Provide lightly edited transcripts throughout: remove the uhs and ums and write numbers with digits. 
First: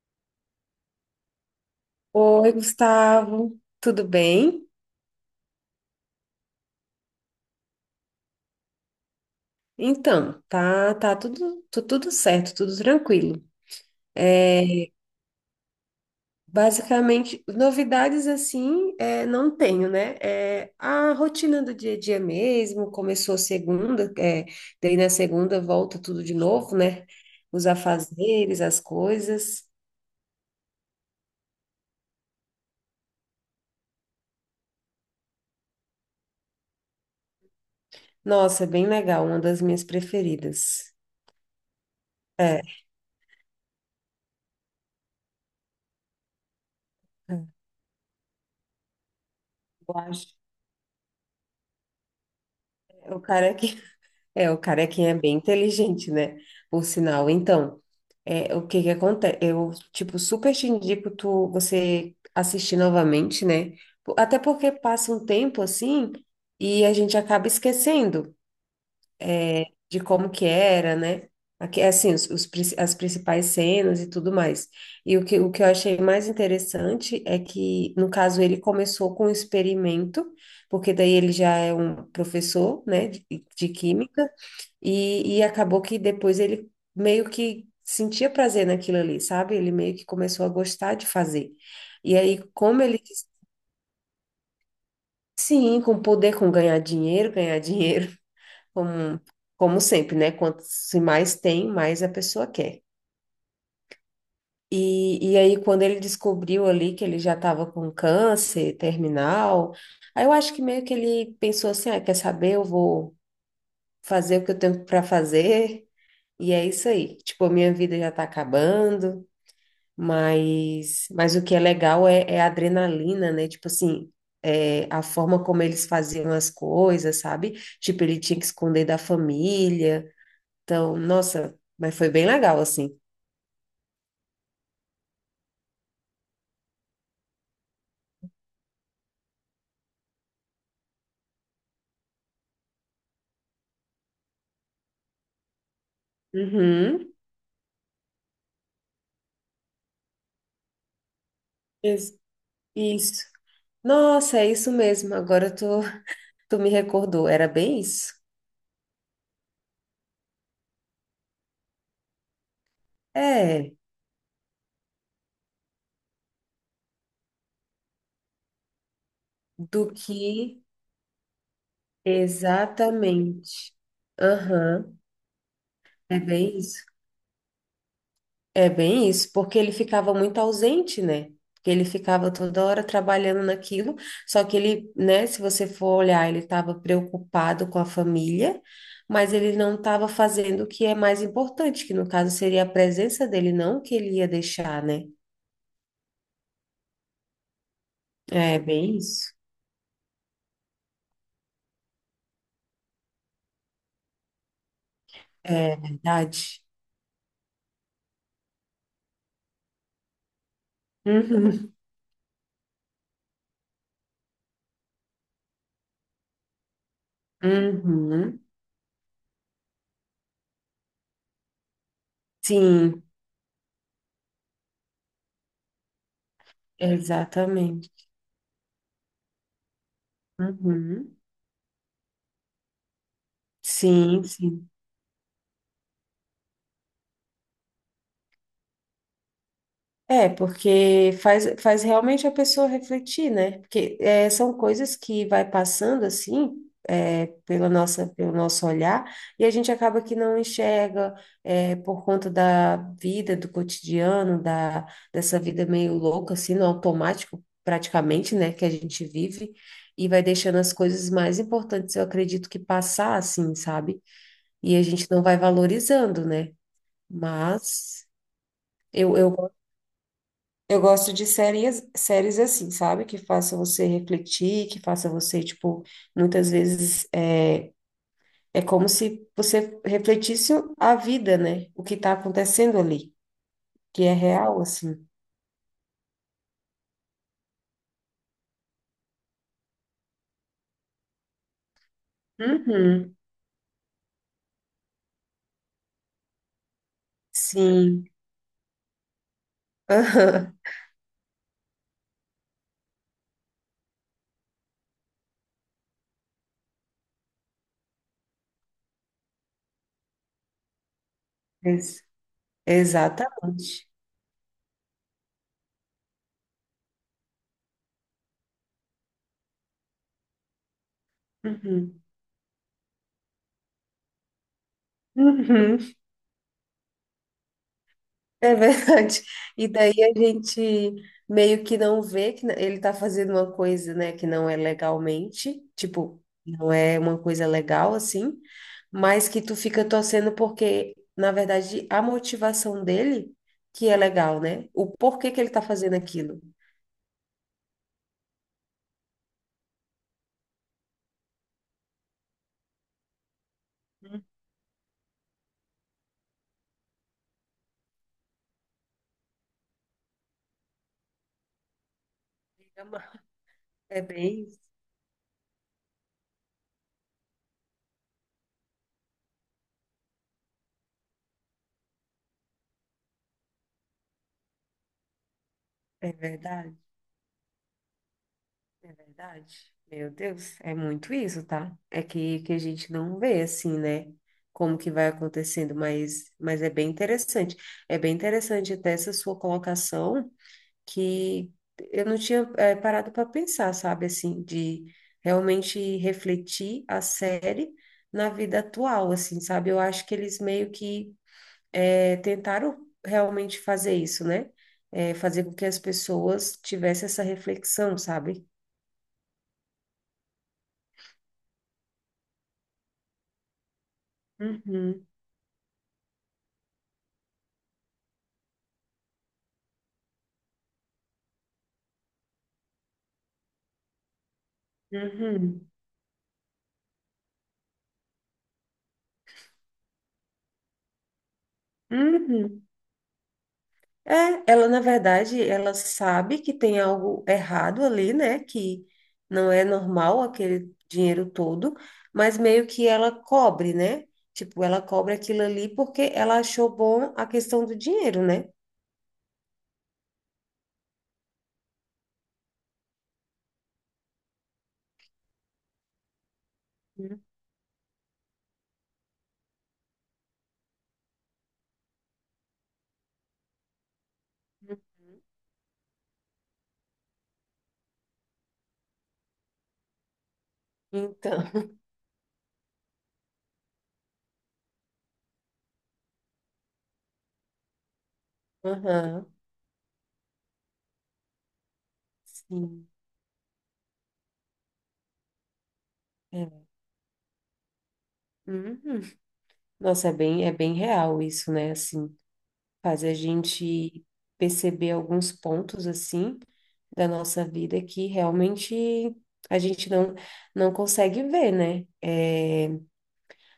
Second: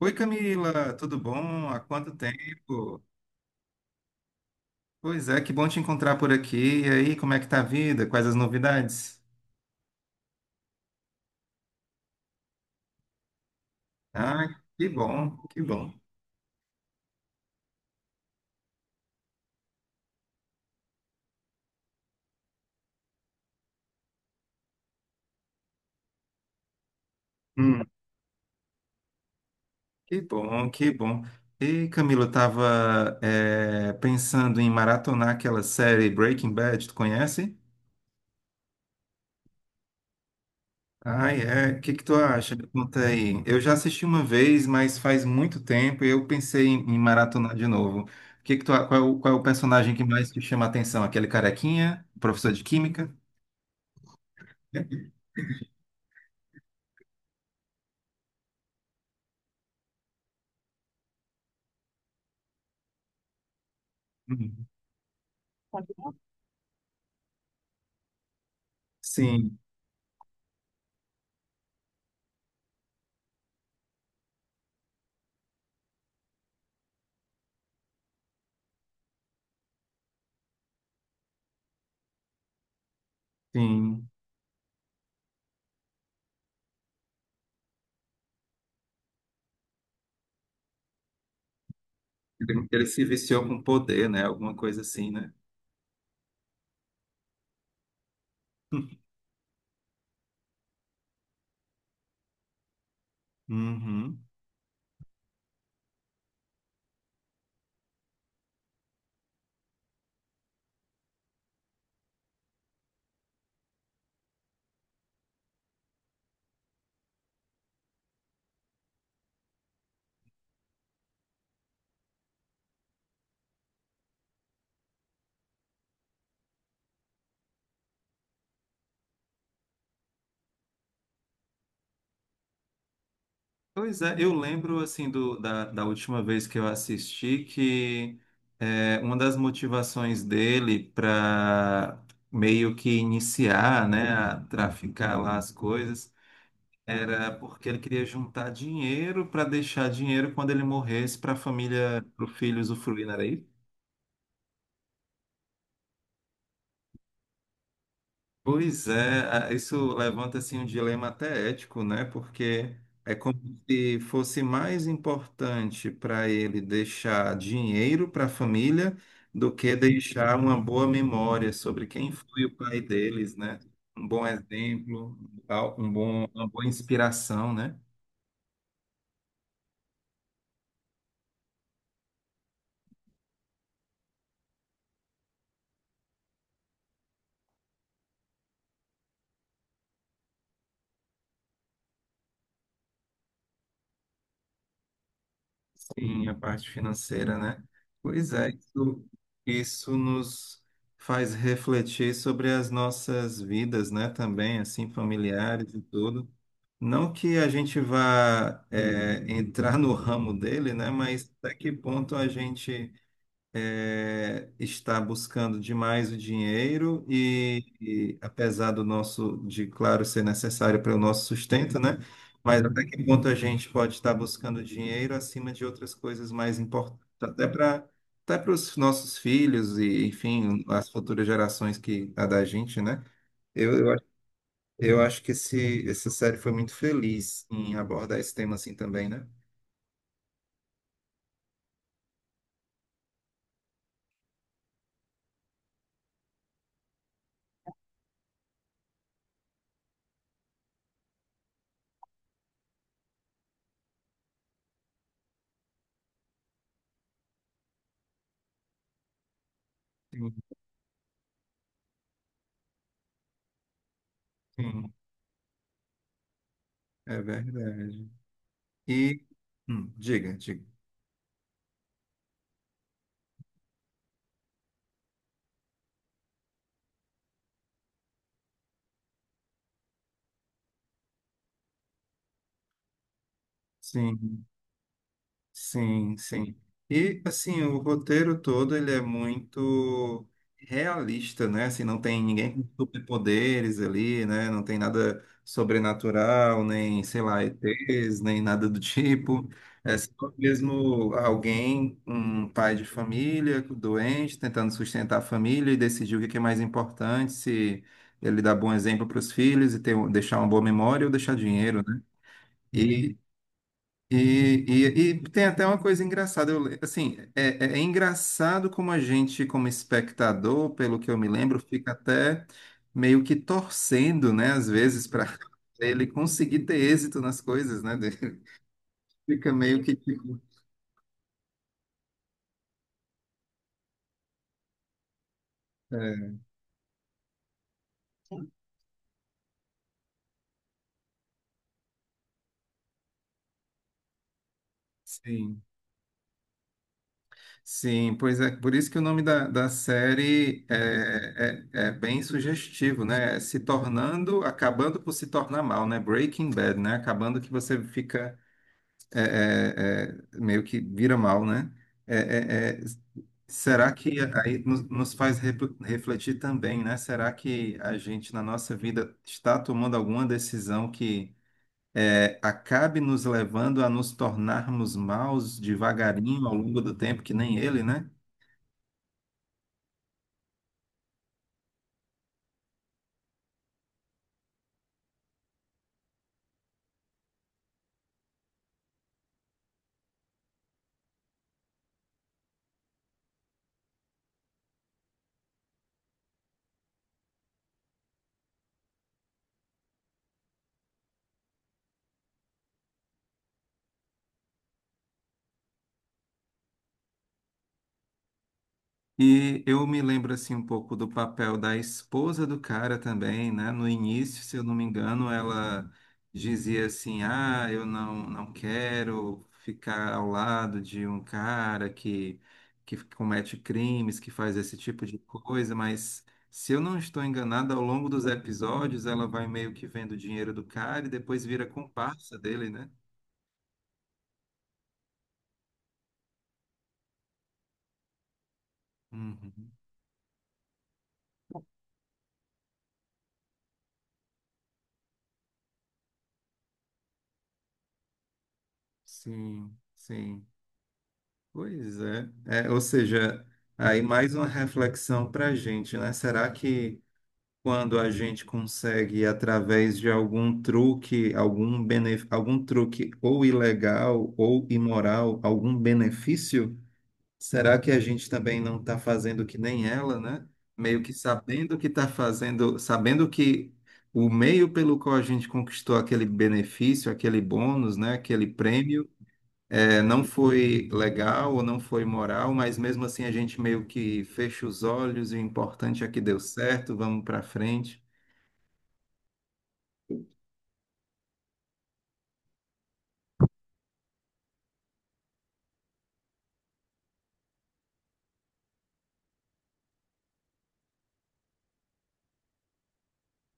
Oi, Camila, tudo bom? Há quanto Oi, tempo? Gustavo, tudo bem? Pois é, que bom te encontrar por aqui. E aí, como é que tá a vida? Quais as novidades? Então, tá tudo, tudo certo, tudo tranquilo. Ah, É, que bom, que bom. Basicamente, novidades assim, não tenho, né? A rotina do dia a dia mesmo, começou segunda, daí na segunda volta tudo de novo, né? Os Hum, afazeres, as coisas. que bom, que bom. E, Camila, eu tava pensando em maratonar aquela série Breaking Bad, tu conhece? Nossa, é bem legal, uma das minhas preferidas. Ai, é. O que que tu acha? É, Me conta aí. Eu já assisti uma vez, mas faz muito tempo e eu pensei em maratonar de novo. O Que que tu, a- qual é o personagem eu que mais acho. te chama a atenção? Aquele carequinha, professor de química? É, O cara que É, o carequinha é bem inteligente, né? Por sinal. Então, o que que acontece? Eu, tipo, super te indico você assistir novamente, né? Até Uhum. porque passa um tempo assim e a gente acaba esquecendo Sim, de como que era, né? Aqui, assim, as principais cenas e tudo mais. E o que eu achei mais interessante é que, no caso, ele começou com um experimento, porque daí ele já é um professor, né, de sim. química, e acabou que depois ele meio que sentia prazer naquilo ali, sabe? Ele meio que começou a gostar de fazer. E aí, Ele, como ele ele, se viciou com poder, né? Alguma coisa assim, né? sim, com poder, com ganhar dinheiro como, como sempre, né? Quanto se mais tem, mais a pessoa quer. Uhum. E aí, quando ele descobriu ali que ele já estava com câncer terminal, aí eu acho que meio que ele pensou assim: ah, quer saber? Eu vou fazer o que eu tenho para fazer, e é isso aí. Tipo, a minha vida já está acabando, mas o que é legal é a adrenalina, né? Tipo assim. A forma como eles faziam as coisas, sabe? Tipo, ele tinha que esconder da família. Então, nossa, mas foi bem legal, assim. Pois é, eu lembro assim da última vez que eu assisti que uma das motivações dele para meio que iniciar, né, a traficar lá as coisas Uhum. era porque ele queria juntar dinheiro para deixar dinheiro quando ele morresse para a família, Isso. para o filho usufruir, não Isso. era isso? Nossa, é isso mesmo. Agora tu me recordou. Era bem isso? Pois é, isso levanta assim um dilema até ético, né? Porque é como É, se fosse mais importante para ele deixar dinheiro para a família do que do deixar uma que boa memória sobre quem foi o pai deles, né? exatamente. Um bom Aham, exemplo, é uma bem boa isso. inspiração, né? É bem isso, porque ele ficava muito ausente, né? Porque ele ficava toda hora trabalhando naquilo, só que ele, né, se você for olhar, ele estava preocupado com a família, mas ele não estava fazendo o que é mais importante, que no caso seria a presença dele, não o que ele ia deixar, né? Sim, a parte financeira, né? Pois é, É bem isso, isso. isso nos faz refletir sobre as nossas vidas, né? Também, assim, familiares É e tudo. verdade. Não que a gente vá, é, entrar no ramo dele, né? Mas até que Uhum. ponto a gente é, está buscando demais o dinheiro e Uhum. apesar do nosso, de claro, ser necessário para o nosso sustento, né? Mas até Sim, que ponto a gente pode estar buscando dinheiro acima de outras coisas mais importantes, exatamente. até para os nossos filhos e, enfim, as Uhum. futuras gerações que a da gente, né? Eu, eu, acho- Sim, sim. eu acho que essa série foi muito feliz em abordar esse tema assim também, né? É, porque faz realmente a pessoa refletir, né? Porque são coisas que vai passando assim, pelo nosso olhar, e a gente acaba que não enxerga, por conta da vida, do cotidiano, dessa vida meio louca, assim, no automático, praticamente, né, que a gente vive, e vai Sim, deixando as coisas mais importantes, eu acredito que passar assim, sabe? E a sim, gente não vai valorizando, né? é Mas. verdade. Eu, E, eu diga, diga. eu gosto de séries, séries assim, sabe? Que faça você refletir, que faça você, tipo, muitas vezes é como se você refletisse a vida, né? O que tá acontecendo ali, que é Sim, real, assim. sim, sim. E assim, o roteiro todo ele é muito realista, né? Assim, não tem ninguém com Uhum, superpoderes ali, né? Não tem nada sobrenatural, nem, sei lá, sim. ETs, nem nada do tipo. É só Aham. mesmo alguém, um pai de família, doente, tentando sustentar a família e decidir o que que é mais importante, se ele dá bom exemplo para os filhos e ter, deixar uma boa memória ou deixar dinheiro, né? Ex- E Exata. e tem até uma coisa engraçada, eu, le- assim, é, é- é engraçado como a gente, como espectador, pelo que eu me lembro, fica Uhum. até meio que torcendo, né, às vezes, para Uhum. ele conseguir ter êxito nas coisas, né, dele. É verdade. Fica E meio daí que a tipo, gente meio que não vê que ele está fazendo uma coisa, né, que não é legalmente, tipo, é, não é uma coisa legal assim, mas que tu fica torcendo porque, na verdade, a motivação dele que é legal, né? O porquê que ele sim, está fazendo aquilo. sim, pois é, por isso que o nome da série é bem sugestivo, né, é se Hum, tornando, acabando por se tornar mal, né, Breaking Bad, né, acabando que você fica meio que vira mal, né? É, é, Fica mal. é, será É que bem isso. aí nos, refletir também, né? Será que a gente, na nossa vida, está tomando alguma decisão que é, acabe nos levando a nos tornarmos maus É devagarinho ao verdade. longo do tempo, que nem ele, né? É verdade. Meu Deus, é muito isso, tá? É que a gente não vê assim, né? Como que vai acontecendo, mas é bem interessante. É bem interessante até essa sua colocação que eu não tinha parado para pensar, sabe? Assim, de realmente refletir a série na vida atual, assim, sabe? Eu acho que eles meio que tentaram realmente fazer isso, né? Fazer com que as pessoas tivessem essa reflexão, sabe? E eu me lembro assim um pouco do papel da esposa do cara também, né? No início, se eu não me Uhum. engano, ela dizia assim: "Ah, eu não quero ficar ao lado de um cara que comete crimes, que faz esse tipo de Uhum. coisa", mas se eu não estou enganado, ao longo dos episódios ela vai meio que vendo o dinheiro do cara e depois vira comparsa Uhum. dele, né? É, ela na verdade, ela sabe que tem algo errado ali, né? Que não é Uhum. normal aquele dinheiro todo, mas meio que ela cobre, né? Tipo, ela cobre aquilo ali porque ela achou bom a questão do dinheiro, né? Sim, sim. Pois é. É, ou seja, aí mais uma reflexão para a gente, né? Será que Uhum. quando a gente consegue, através de algum truque, algum truque ou ilegal ou imoral, algum benefício, será que a gente também não está fazendo que nem ela, né? Meio que Então, sabendo que está fazendo, sabendo que o meio pelo qual a gente conquistou aquele benefício, aquele bônus, né? Aquele prêmio aham, é, não foi legal ou não foi moral, mas sim. mesmo assim a gente meio que fecha os olhos e o importante é que deu É. certo, vamos para frente. Uhum. Nossa, é bem real isso, né? Assim. Faz a gente perceber alguns pontos assim da nossa vida que realmente a gente não consegue ver, né? É,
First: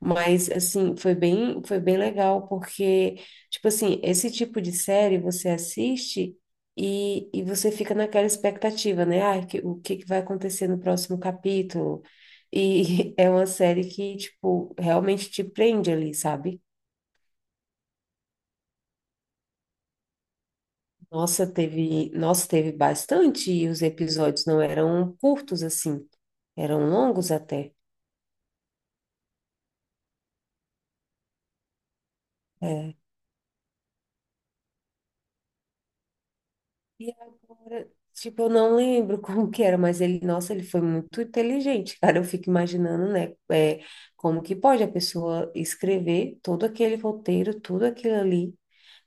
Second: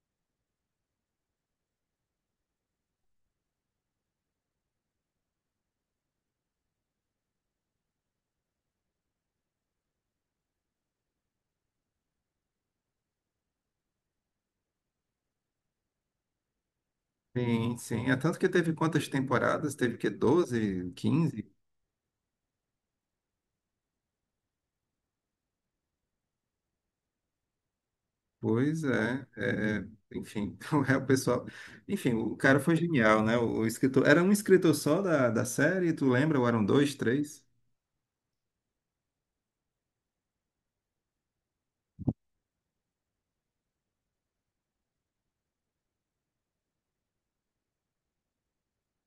mas assim, foi bem legal porque tipo assim, esse tipo de série você assiste e você fica naquela expectativa, né? Ah, o que que vai acontecer no próximo capítulo? E é uma série que, tipo, realmente te prende ali, sabe? Sim, sim. É tanto que teve quantas temporadas? Teve que doze quinze Nossa, teve bastante e os episódios não eram curtos assim, eram longos até. Pois é, é, enfim, é o pessoal. Enfim, o cara foi É. genial, né? O escritor. Era um escritor só da série, tu lembra? Ou eram dois, E três? agora, tipo, eu não lembro como que era, mas ele, nossa, ele foi muito inteligente, cara. Eu fico imaginando, né, como que pode a pessoa escrever todo aquele roteiro, tudo aquilo ali.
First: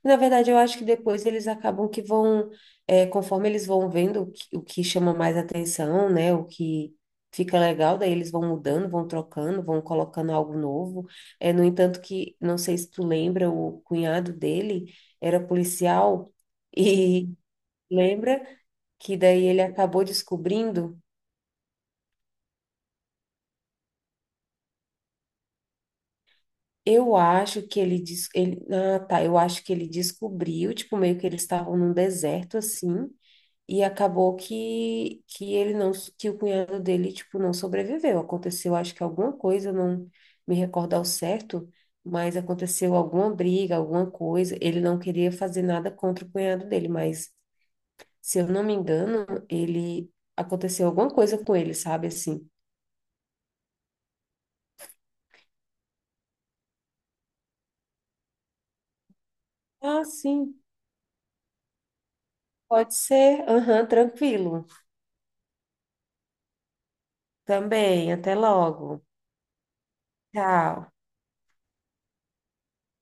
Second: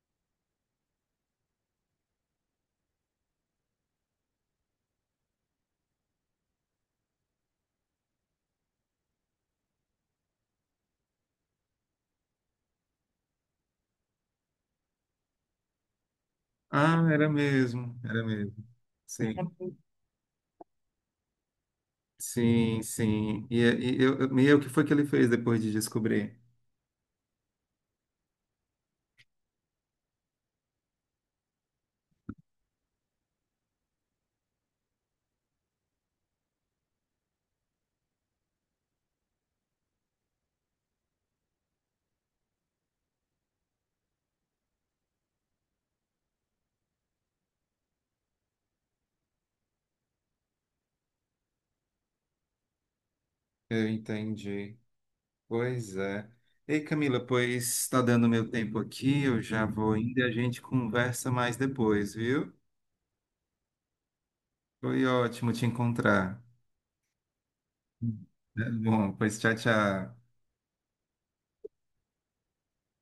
Na verdade, eu acho que depois eles acabam que vão, conforme eles vão vendo o que chama mais atenção, né? O que fica legal, daí eles vão mudando, vão trocando, vão colocando algo novo. No entanto, que não sei se tu lembra, o cunhado dele era policial Ah, e era mesmo, era lembra mesmo. que Sim, daí ele acabou descobrindo. sim, sim. E o que foi que ele fez depois de descobrir? Eu acho que ele, ah, tá, eu acho que ele descobriu, tipo, meio que eles estavam num deserto assim. E acabou que ele não, que o cunhado dele, tipo, não sobreviveu. Aconteceu, acho que alguma coisa, não me recordo ao certo, mas aconteceu alguma briga, alguma coisa. Ele não queria fazer nada contra o cunhado dele, mas, se eu não me engano, ele aconteceu alguma coisa com ele, sabe assim? Eu entendi. Pois é. Ei, Camila, pois está dando meu tempo aqui, eu já vou Ah, indo e a sim, gente conversa mais depois, viu? pode ser. Aham, tranquilo. Foi ótimo te encontrar. Também, até logo. Bom, pois tchau, tchau. Tchau.